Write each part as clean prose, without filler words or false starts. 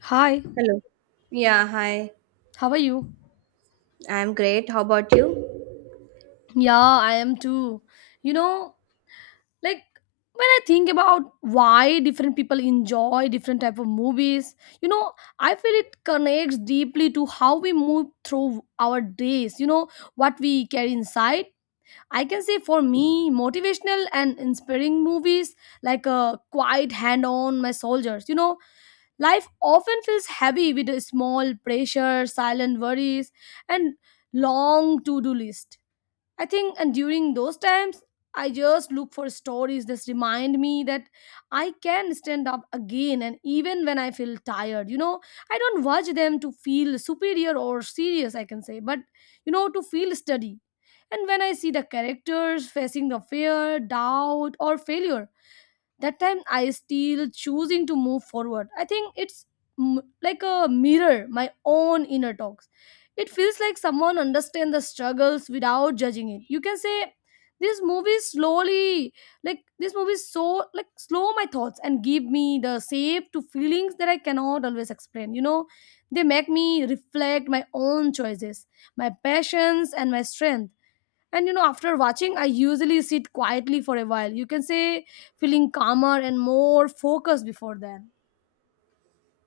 Hi, Hello. Yeah, hi. how are you? I'm great. How about you? Yeah, I am too. You know, like when I think about why different people enjoy different type of movies, you know, I feel it connects deeply to how we move through our days, you know, what we carry inside. I can say for me, motivational and inspiring movies like a quiet hand on my soldiers, you know, life often feels heavy with a small pressure, silent worries and long to-do list I think, and during those times, I just look for stories that remind me that I can stand up again, and even when I feel tired, you know, I don't watch them to feel superior or serious, I can say, but you know, to feel steady. And when I see the characters facing the fear, doubt, or failure, that time I still choosing to move forward. I think it's like a mirror my own inner talks. It feels like someone understand the struggles without judging it, you can say. This movie slowly, like this movie so like slow my thoughts and give me the shape to feelings that I cannot always explain, you know. They make me reflect my own choices, my passions and my strength. And you know, after watching, I usually sit quietly for a while. You can say feeling calmer and more focused before then.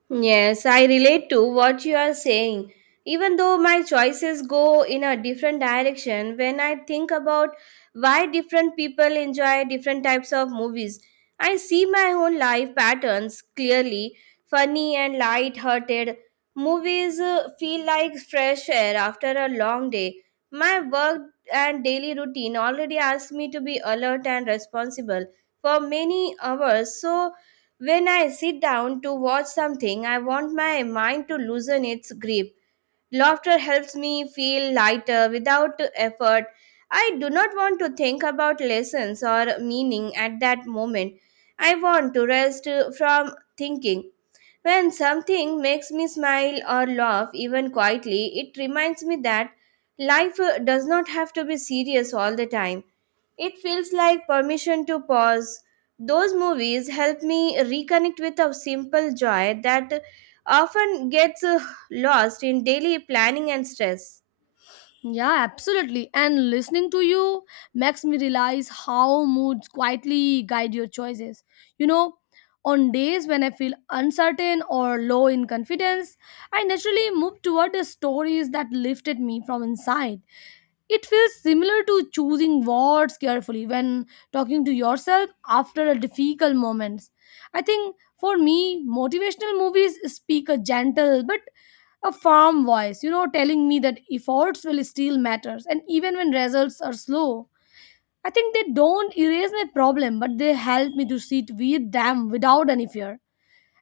Yes, I relate to what you are saying. Even though my choices go in a different direction, when I think about why different people enjoy different types of movies, I see my own life patterns clearly. Funny and light hearted movies feel like fresh air after a long day. My work and daily routine already asks me to be alert and responsible for many hours, so when I sit down to watch something, I want my mind to loosen its grip. Laughter helps me feel lighter without effort. I do not want to think about lessons or meaning at that moment. I want to rest from thinking. When something makes me smile or laugh, even quietly, it reminds me that life does not have to be serious all the time. It feels like permission to pause. Those movies help me reconnect with a simple joy that often gets lost in daily planning and stress. Yeah, absolutely. And listening to you makes me realize how moods quietly guide your choices. You know, on days when I feel uncertain or low in confidence, I naturally move toward the stories that lifted me from inside. It feels similar to choosing words carefully when talking to yourself after a difficult moments. I think for me, motivational movies speak a gentle but a firm voice, you know, telling me that efforts will still matters, and even when results are slow. I think they don't erase my problem, but they help me to sit with them without any fear.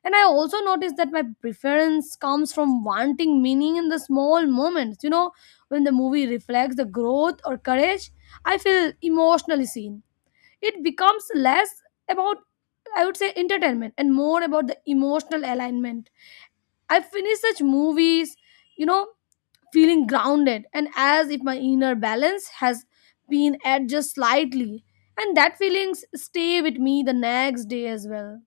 And I also notice that my preference comes from wanting meaning in the small moments. You know, when the movie reflects the growth or courage, I feel emotionally seen. It becomes less about, I would say, entertainment and more about the emotional alignment. I finish such movies, you know, feeling grounded and as if my inner balance has been adjusted slightly, and that feelings stay with me the next day as well.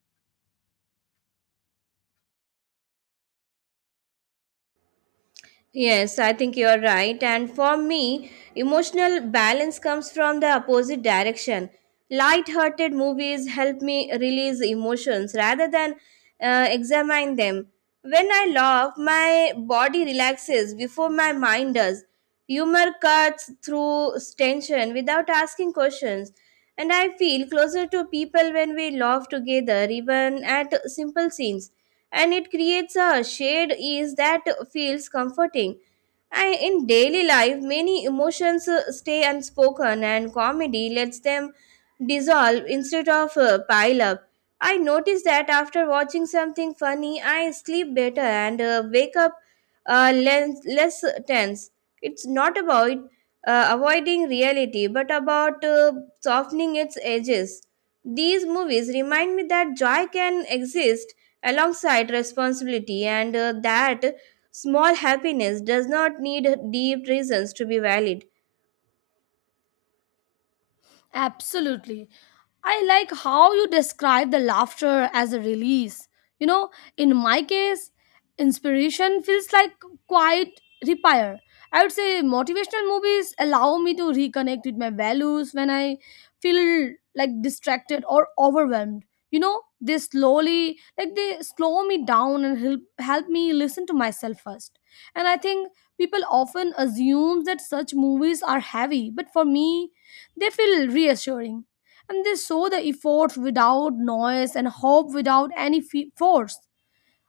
Yes, I think you're right. And for me, emotional balance comes from the opposite direction. Light-hearted movies help me release emotions rather than examine them. When I laugh, my body relaxes before my mind does. Humor cuts through tension without asking questions. And I feel closer to people when we laugh together, even at simple scenes. And it creates a shared ease that feels comforting. I, in daily life, many emotions stay unspoken, and comedy lets them dissolve instead of pile up. I notice that after watching something funny, I sleep better and wake up less tense. It's not about avoiding reality, but about softening its edges. These movies remind me that joy can exist alongside responsibility and that small happiness does not need deep reasons to be valid. Absolutely. I like how you describe the laughter as a release. You know, in my case, inspiration feels like quiet repair. I would say motivational movies allow me to reconnect with my values when I feel like distracted or overwhelmed. You know, they slowly, like they slow me down and help me listen to myself first. And I think people often assume that such movies are heavy, but for me, they feel reassuring and they show the efforts without noise and hope without any force.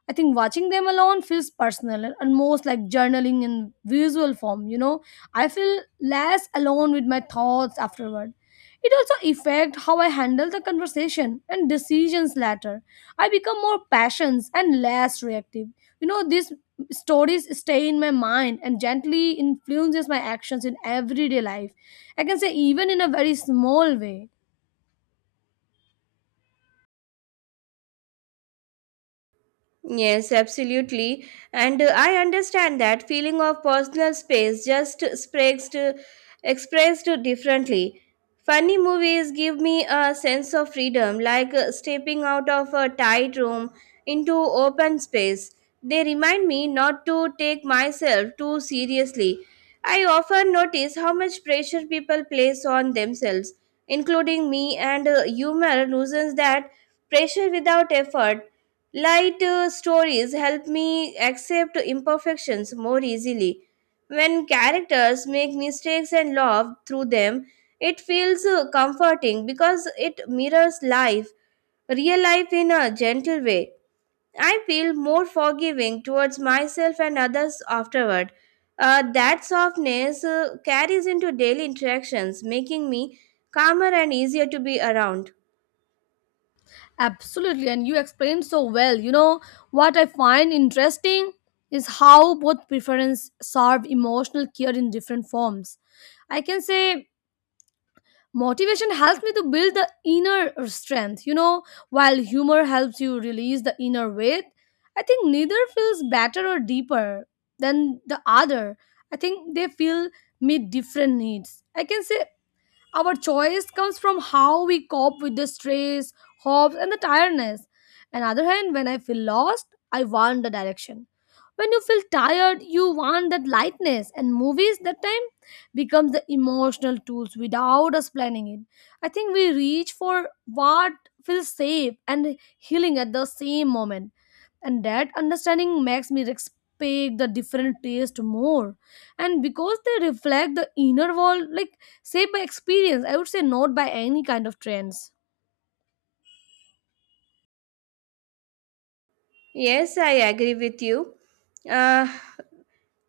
I think watching them alone feels personal and most like journaling in visual form, you know. I feel less alone with my thoughts afterward. It also affects how I handle the conversation and decisions later. I become more passionate and less reactive. You know, these stories stay in my mind and gently influences my actions in everyday life. I can say even in a very small way. Yes, absolutely. And I understand that feeling of personal space just expressed differently. Funny movies give me a sense of freedom, like stepping out of a tight room into open space. They remind me not to take myself too seriously. I often notice how much pressure people place on themselves, including me, and humor loosens that pressure without effort. Light stories help me accept imperfections more easily. When characters make mistakes and laugh through them, it feels comforting because it mirrors life, real life in a gentle way. I feel more forgiving towards myself and others afterward. That softness carries into daily interactions, making me calmer and easier to be around. Absolutely, and you explained so well. You know, what I find interesting is how both preference serve emotional care in different forms. I can say motivation helps me to build the inner strength, you know, while humor helps you release the inner weight. I think neither feels better or deeper than the other. I think they feel meet different needs. I can say our choice comes from how we cope with the stress, hopes, and the tiredness. On the other hand, when I feel lost, I want the direction. When you feel tired, you want that lightness, and movies that time become the emotional tools without us planning it. I think we reach for what feels safe and healing at the same moment, and that understanding makes me respect the different taste more, and because they reflect the inner world like saved by experience, I would say, not by any kind of trends. Yes, I agree with you. Uh,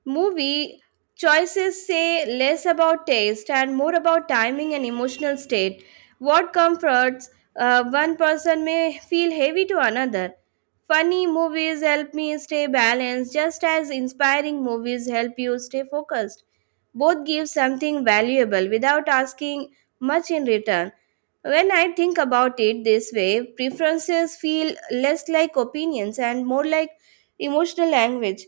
Movie choices say less about taste and more about timing and emotional state. What comforts one person may feel heavy to another. Funny movies help me stay balanced, just as inspiring movies help you stay focused. Both give something valuable without asking much in return. When I think about it this way, preferences feel less like opinions and more like emotional language.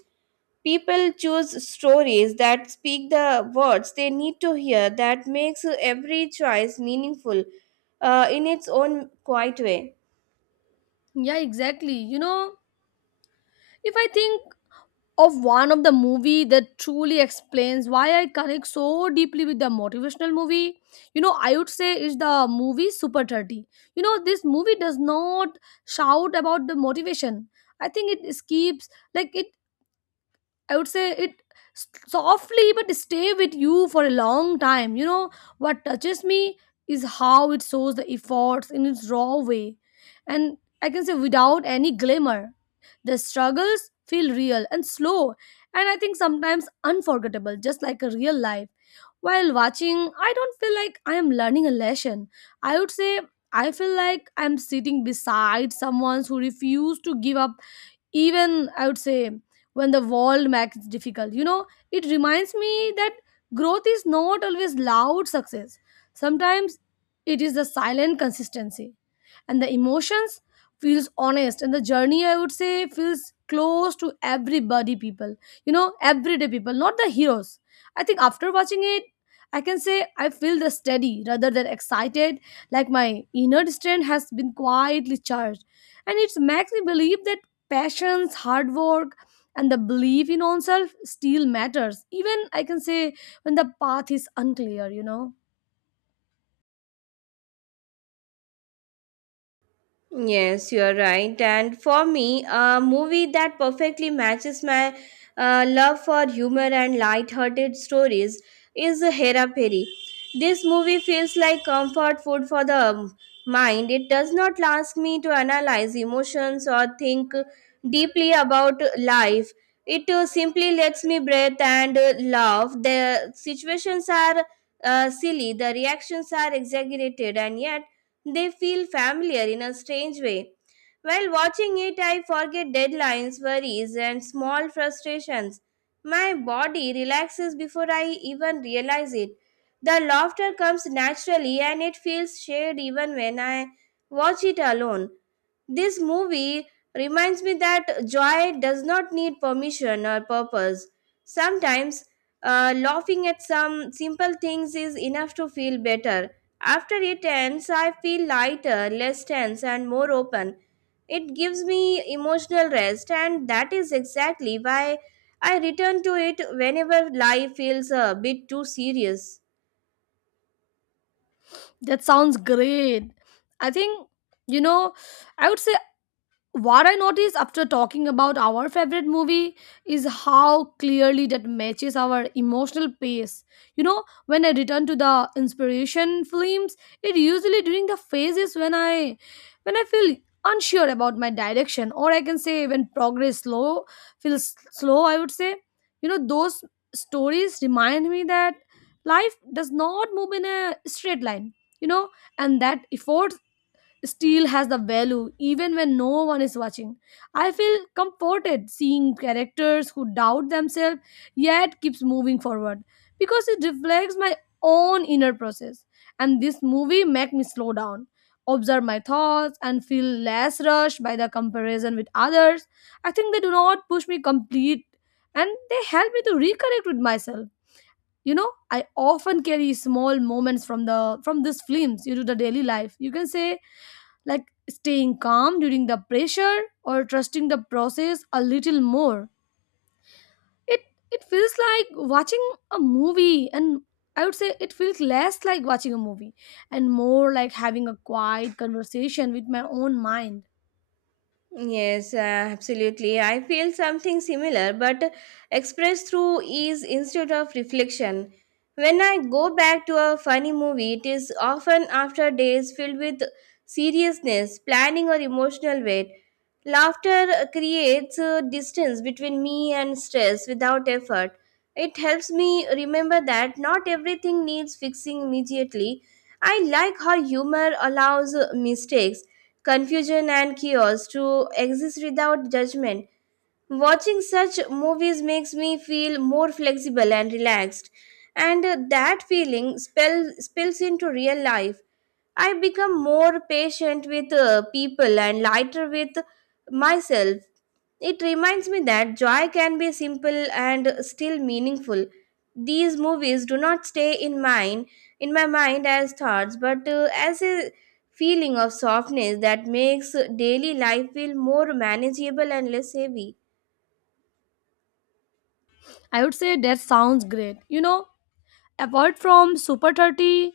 People choose stories that speak the words they need to hear. That makes every choice meaningful in its own quiet way. Yeah, exactly. You know, if I think of one of the movie that truly explains why I connect so deeply with the motivational movie, you know, I would say is the movie Super 30. You know, this movie does not shout about the motivation. I think it skips like it, I would say it softly but stay with you for a long time. You know, what touches me is how it shows the efforts in its raw way. And I can say without any glamour. The struggles feel real and slow, and I think sometimes unforgettable, just like a real life. While watching, I don't feel like I am learning a lesson. I would say I feel like I'm sitting beside someone who refused to give up, even I would say, when the world makes it difficult, you know. It reminds me that growth is not always loud success. Sometimes it is the silent consistency, and the emotions feels honest, and the journey, I would say, feels close to everybody people, you know, everyday people, not the heroes. I think after watching it, I can say I feel the steady rather than excited, like my inner strength has been quietly charged. And it makes me believe that passions, hard work and the belief in oneself still matters, even I can say when the path is unclear, you know. Yes, you are right. And for me, a movie that perfectly matches my love for humor and light-hearted stories is Hera Peri. This movie feels like comfort food for the mind. It does not ask me to analyze emotions or think deeply about life. It simply lets me breathe and laugh. The situations are silly, the reactions are exaggerated, and yet they feel familiar in a strange way. While watching it, I forget deadlines, worries, and small frustrations. My body relaxes before I even realize it. The laughter comes naturally and it feels shared even when I watch it alone. This movie reminds me that joy does not need permission or purpose. Sometimes, laughing at some simple things is enough to feel better. After it ends, I feel lighter, less tense, and more open. It gives me emotional rest, and that is exactly why I return to it whenever life feels a bit too serious. That sounds great. I think, you know, I would say what I notice after talking about our favorite movie is how clearly that matches our emotional pace. You know, when I return to the inspiration films, it usually during the phases when I feel unsure about my direction, or I can say when progress slow feels slow. I would say, you know, those stories remind me that life does not move in a straight line. You know, and that effort steel has the value even when no one is watching. I feel comforted seeing characters who doubt themselves yet keeps moving forward because it reflects my own inner process. And this movie make me slow down, observe my thoughts and feel less rushed by the comparison with others. I think they do not push me complete, and they help me to reconnect with myself. You know, I often carry small moments from these films into the daily life. You can say like staying calm during the pressure or trusting the process a little more. It it feels like watching a movie and, I would say, it feels less like watching a movie and more like having a quiet conversation with my own mind. Yes, absolutely. I feel something similar, but expressed through ease instead of reflection. When I go back to a funny movie, it is often after days filled with seriousness, planning, or emotional weight. Laughter creates a distance between me and stress without effort. It helps me remember that not everything needs fixing immediately. I like how humor allows mistakes, confusion and chaos to exist without judgment. Watching such movies makes me feel more flexible and relaxed, and that spills into real life. I become more patient with people and lighter with myself. It reminds me that joy can be simple and still meaningful. These movies do not stay in my mind as thoughts but as a feeling of softness that makes daily life feel more manageable and less heavy. I would say that sounds great. You know, apart from Super 30,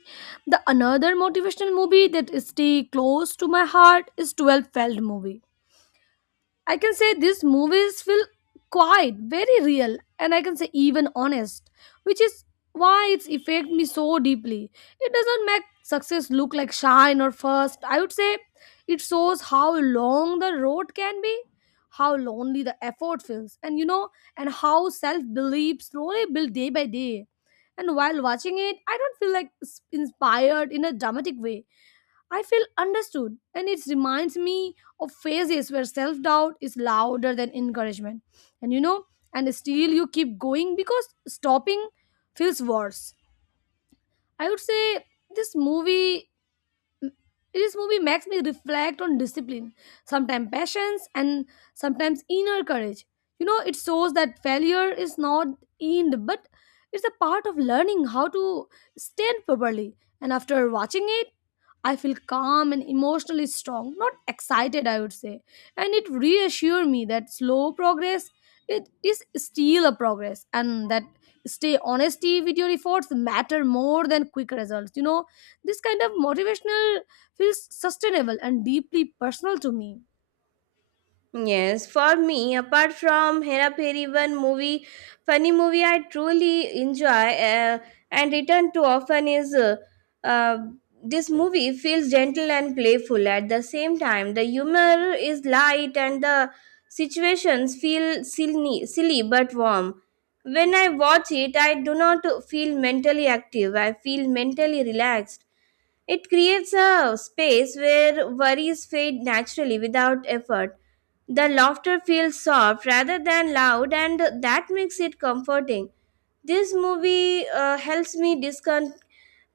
the another motivational movie that stay close to my heart is 12 Feld movie. I can say these movies feel quite very real, and I can say even honest, which is why it's affect me so deeply. It doesn't make success look like shine or first. I would say it shows how long the road can be, how lonely the effort feels, and you know, and how self belief slowly build day by day. And while watching it, I don't feel like inspired in a dramatic way. I feel understood, and it reminds me of phases where self doubt is louder than encouragement. And you know, and still you keep going because stopping feels worse. I would say this movie this movie makes me reflect on discipline, sometimes patience, and sometimes inner courage. You know, it shows that failure is not end, but it's a part of learning how to stand properly. And after watching it, I feel calm and emotionally strong, not excited, I would say. And it reassures me that slow progress, it is still a progress, and that stay honesty with your efforts matter more than quick results, you know. This kind of motivational feels sustainable and deeply personal to me. Yes, for me, apart from Hera Peri, funny movie I truly enjoy and return to often is uh, this movie feels gentle and playful at the same time. The humor is light and the situations feel silly but warm. When I watch it, I do not feel mentally active. I feel mentally relaxed. It creates a space where worries fade naturally without effort. The laughter feels soft rather than loud, and that makes it comforting. This movie helps me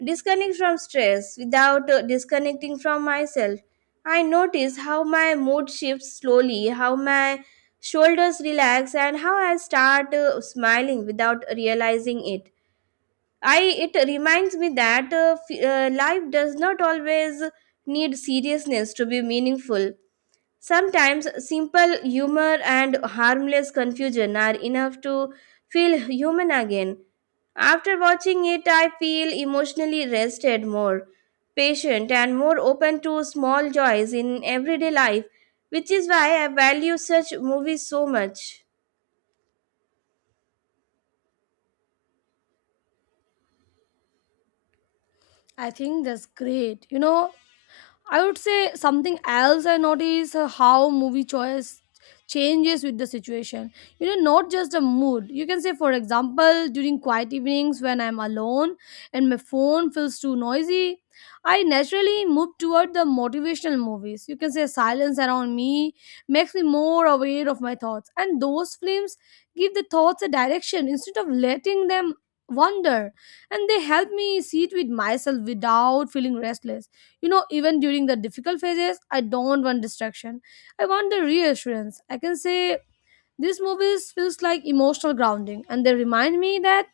disconnect from stress without disconnecting from myself. I notice how my mood shifts slowly, how my shoulders relax, and how I start smiling without realizing it. I it reminds me that life does not always need seriousness to be meaningful. Sometimes simple humor and harmless confusion are enough to feel human again. After watching it, I feel emotionally rested, more patient, and more open to small joys in everyday life, which is why I value such movies so much. I think that's great. You know, I would say something else I notice, how movie choice changes with the situation. You know, not just the mood. You can say, for example, during quiet evenings when I'm alone and my phone feels too noisy, I naturally move toward the motivational movies. You can say silence around me makes me more aware of my thoughts, and those films give the thoughts a direction instead of letting them wander, and they help me sit with myself without feeling restless. You know, even during the difficult phases, I don't want distraction. I want the reassurance. I can say these movies feels like emotional grounding and they remind me that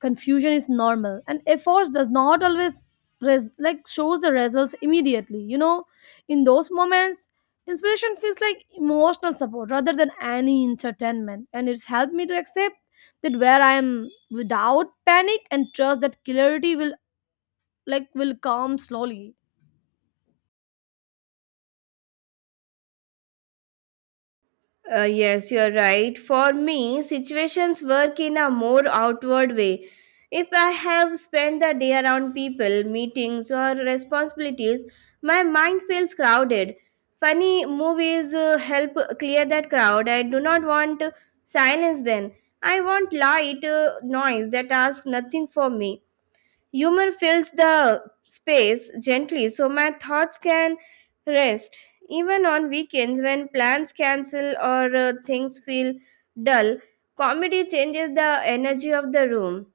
confusion is normal and efforts does not always like shows the results immediately. You know, in those moments, inspiration feels like emotional support rather than any entertainment and it's helped me to accept that where I am without panic and trust that clarity will will come slowly. Yes, you're right. For me, situations work in a more outward way. If I have spent the day around people, meetings, or responsibilities, my mind feels crowded. Funny movies help clear that crowd. I do not want silence then. I want light noise that asks nothing for me. Humor fills the space gently so my thoughts can rest. Even on weekends, when plans cancel or things feel dull, comedy changes the energy of the room.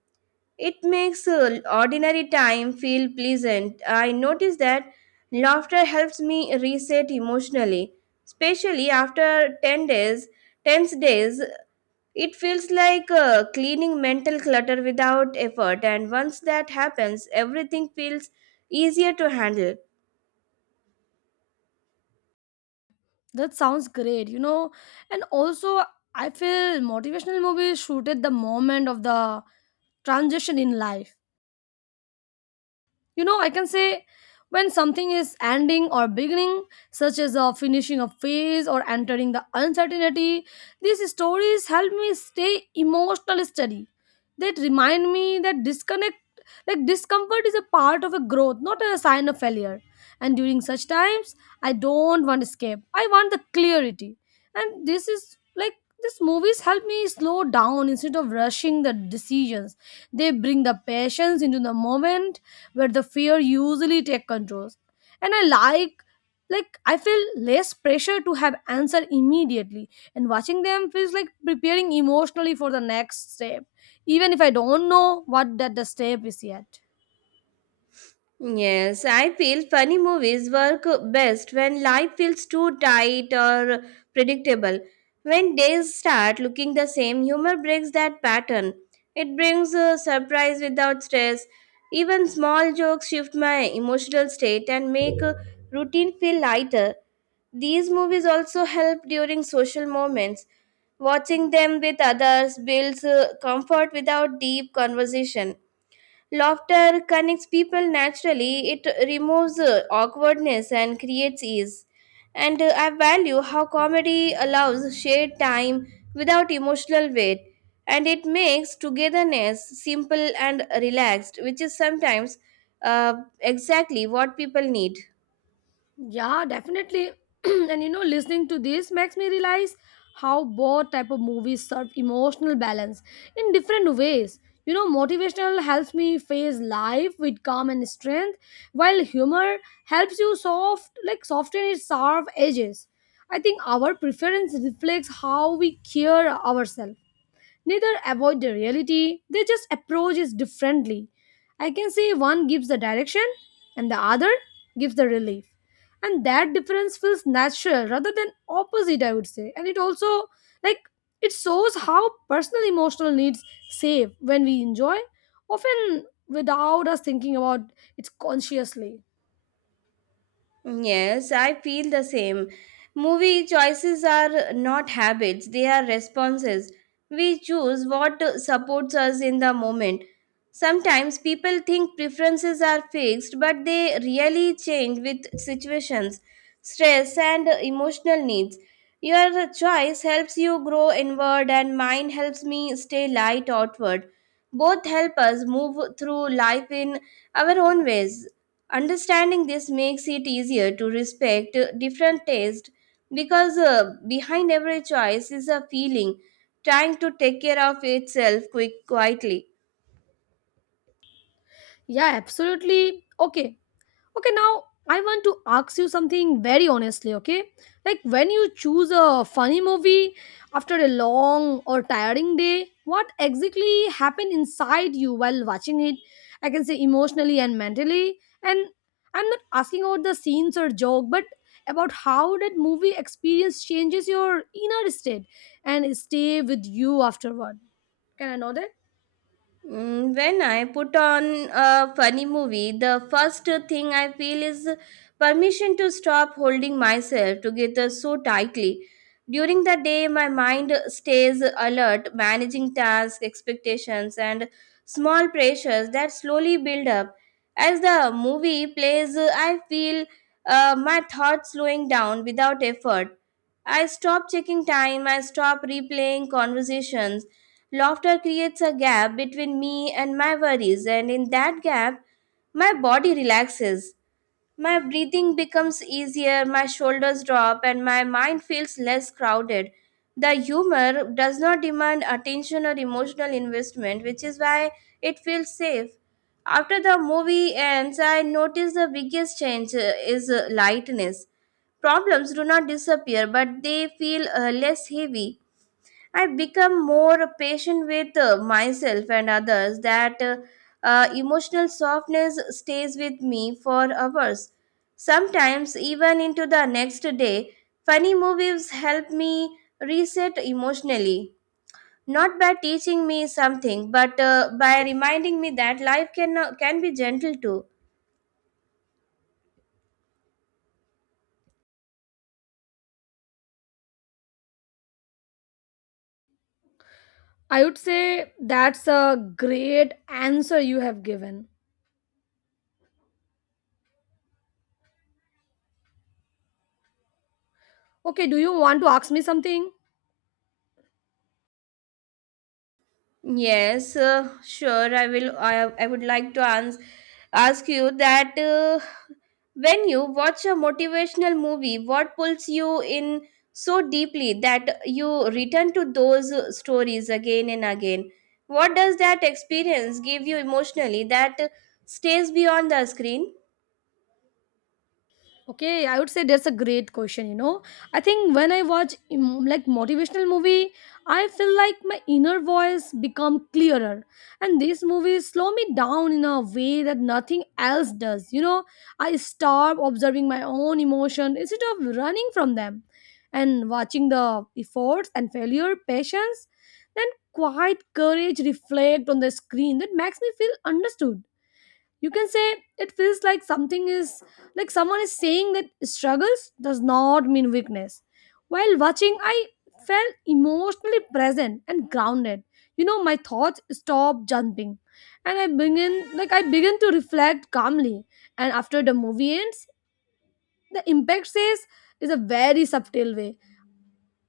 It makes ordinary time feel pleasant. I notice that laughter helps me reset emotionally, especially after 10 days, tense days. It feels like cleaning mental clutter without effort, and once that happens, everything feels easier to handle. That sounds great, you know. And also, I feel motivational movies shoot at the moment of the transition in life. You know, I can say when something is ending or beginning, such as finishing a phase or entering the uncertainty, these stories help me stay emotionally steady. That remind me that disconnect, like discomfort, is a part of a growth, not a sign of failure. And during such times, I don't want escape. I want the clarity. And this is like these movies help me slow down instead of rushing the decisions. They bring the patience into the moment where the fear usually take controls and I like I feel less pressure to have answer immediately, and watching them feels like preparing emotionally for the next step, even if I don't know what that the step is yet. Yes, I feel funny movies work best when life feels too tight or predictable. When days start looking the same, humor breaks that pattern. It brings a surprise without stress. Even small jokes shift my emotional state and make a routine feel lighter. These movies also help during social moments. Watching them with others builds comfort without deep conversation. Laughter connects people naturally, it removes awkwardness and creates ease. And I value how comedy allows shared time without emotional weight. And it makes togetherness simple and relaxed, which is sometimes uh, exactly what people need. Yeah, definitely. And you know, listening to this makes me realize how both type of movies serve emotional balance in different ways. You know, motivational helps me face life with calm and strength, while humor helps you soften its sharp edges. I think our preference reflects how we care ourselves, neither avoid the reality, they just approach it differently. I can say one gives the direction and the other gives the relief, and that difference feels natural rather than opposite, I would say. And it also like it shows how personal emotional needs save when we enjoy, often without us thinking about it consciously. Yes, I feel the same. Movie choices are not habits, they are responses. We choose what supports us in the moment. Sometimes people think preferences are fixed, but they really change with situations, stress, and emotional needs. Your choice helps you grow inward, and mine helps me stay light outward. Both help us move through life in our own ways. Understanding this makes it easier to respect different tastes because behind every choice is a feeling trying to take care of itself quick quietly. Yeah, absolutely. Okay. Okay, now I want to ask you something very honestly, okay? Like when you choose a funny movie after a long or tiring day, what exactly happened inside you while watching it? I can say emotionally and mentally. And I'm not asking about the scenes or joke, but about how that movie experience changes your inner state and stay with you afterward. Can I know that? Mm, when I put on a funny movie, the first thing I feel is permission to stop holding myself together so tightly. During the day, my mind stays alert, managing tasks, expectations, and small pressures that slowly build up. As the movie plays, I feel my thoughts slowing down without effort. I stop checking time, I stop replaying conversations. Laughter creates a gap between me and my worries, and in that gap, my body relaxes. My breathing becomes easier, my shoulders drop, and my mind feels less crowded. The humor does not demand attention or emotional investment, which is why it feels safe. After the movie ends, I notice the biggest change is lightness. Problems do not disappear, but they feel less heavy. I've become more patient with myself and others. That Emotional softness stays with me for hours. Sometimes, even into the next day, funny movies help me reset emotionally. Not by teaching me something, but by reminding me that life can be gentle too. I would say that's a great answer you have given. Okay, do you want to ask me something? Yes, sure. I would like to ask you that when you watch a motivational movie, what pulls you in so deeply that you return to those stories again and again? What does that experience give you emotionally that stays beyond the screen? Okay, I would say that's a great question, you know. I think when I watch like motivational movie, I feel like my inner voice become clearer. And these movies slow me down in a way that nothing else does. You know, I stop observing my own emotion instead of running from them. And watching the efforts and failure, patience, then quiet courage reflect on the screen that makes me feel understood. You can say it feels like something is like someone is saying that struggles does not mean weakness. While watching I felt emotionally present and grounded. You know, my thoughts stop jumping and I begin to reflect calmly. And after the movie ends, the impact says is a very subtle way.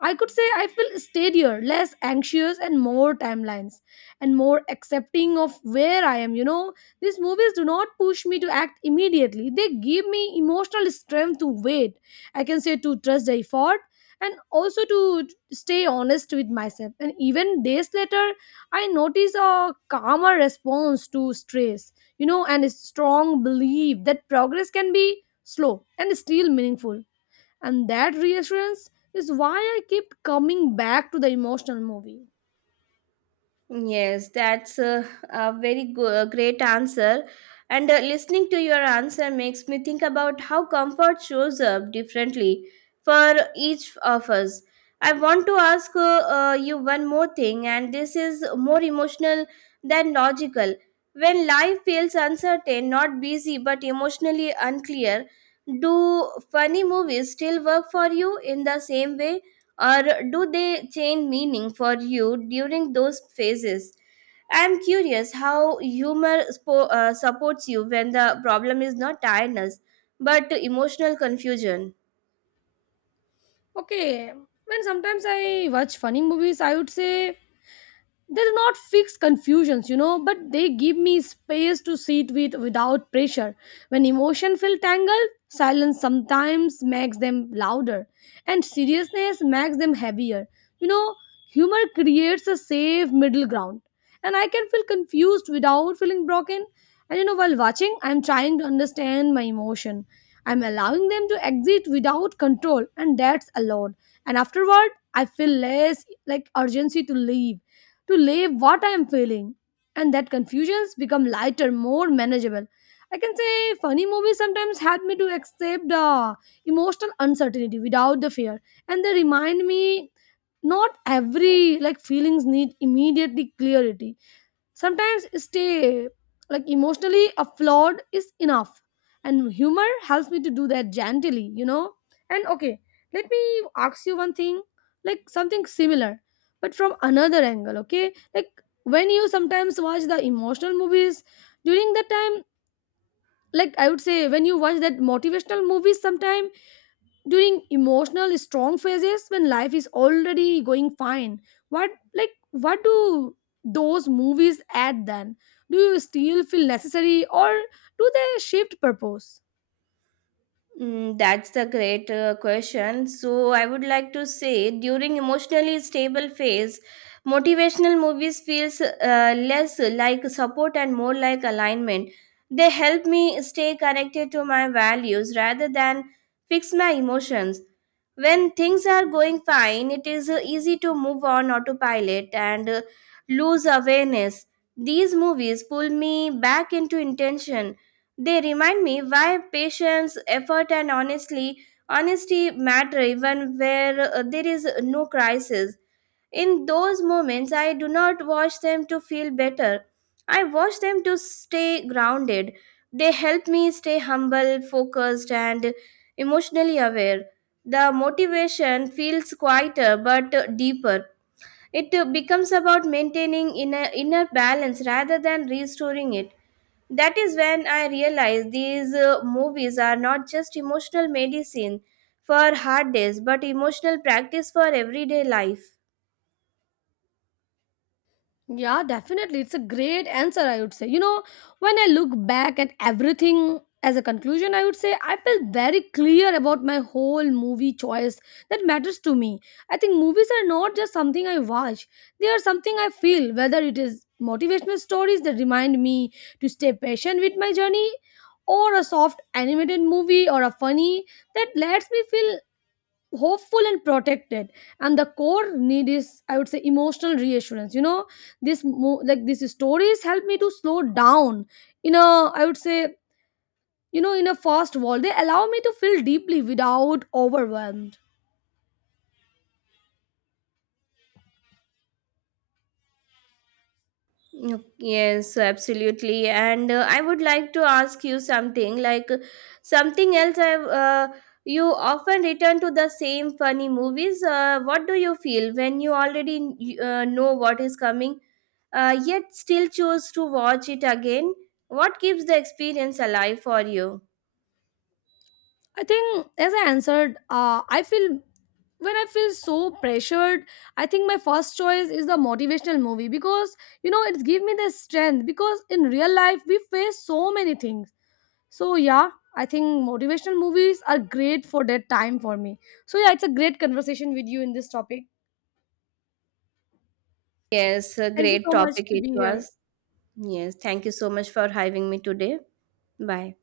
I could say I feel steadier, less anxious, and more timelines and more accepting of where I am. You know, these movies do not push me to act immediately, they give me emotional strength to wait. I can say to trust the effort and also to stay honest with myself. And even days later, I notice a calmer response to stress, you know, and a strong belief that progress can be slow and still meaningful, and that reassurance is why I keep coming back to the emotional movie. Yes, that's a very a great answer. And listening to your answer makes me think about how comfort shows up differently for each of us. I want to ask you one more thing, and this is more emotional than logical. When life feels uncertain, not busy, but emotionally unclear, do funny movies still work for you in the same way, or do they change meaning for you during those phases? I'm curious how humor supports you when the problem is not tiredness but emotional confusion. Okay, when sometimes I watch funny movies, I would say they do not fix confusions, you know, but they give me space to sit with without pressure. When emotion feel tangled, silence sometimes makes them louder and seriousness makes them heavier, you know. Humor creates a safe middle ground and I can feel confused without feeling broken. And you know, while watching I'm trying to understand my emotion, I'm allowing them to exit without control, and that's allowed. And afterward I feel less like urgency to leave, to lay what I am feeling. And that confusions become lighter, more manageable. I can say funny movies sometimes help me to accept the emotional uncertainty without the fear. And they remind me not every like feelings need immediately clarity. Sometimes stay like emotionally flawed is enough. And humor helps me to do that gently, you know? And okay, let me ask you one thing, like something similar, but from another angle, okay? Like when you sometimes watch the emotional movies during that time, like I would say when you watch that motivational movies sometime during emotional strong phases when life is already going fine, what like what do those movies add then? Do you still feel necessary or do they shift purpose? Mm, that's the great question. So I would like to say during emotionally stable phase, motivational movies feels less like support and more like alignment. They help me stay connected to my values rather than fix my emotions. When things are going fine, it is easy to move on autopilot and lose awareness. These movies pull me back into intention. They remind me why patience, effort, and honesty matter even where there is no crisis. In those moments, I do not watch them to feel better. I watch them to stay grounded. They help me stay humble, focused, and emotionally aware. The motivation feels quieter but deeper. It becomes about maintaining inner balance rather than restoring it. That is when I realized these movies are not just emotional medicine for hard days, but emotional practice for everyday life. Yeah, definitely. It's a great answer, I would say. You know, when I look back at everything as a conclusion, I would say I felt very clear about my whole movie choice that matters to me. I think movies are not just something I watch, they are something I feel, whether it is motivational stories that remind me to stay patient with my journey, or a soft animated movie or a funny that lets me feel hopeful and protected. And the core need is, I would say, emotional reassurance, you know. This mo- like these stories help me to slow down in a, I would say, you know, in a fast world they allow me to feel deeply without overwhelmed. Mm, yes, absolutely. And I would like to ask you something like something else. I You often return to the same funny movies. What do you feel when you already know what is coming, yet still choose to watch it again? What keeps the experience alive for you? I think as I answered, I feel when I feel so pressured, I think my first choice is the motivational movie because, you know, it's give me the strength because in real life we face so many things. So yeah, I think motivational movies are great for that time for me. So yeah, it's a great conversation with you in this topic. Yes, a Thank you great so much topic to it be here. was. Yes, thank you so much for having me today. Bye.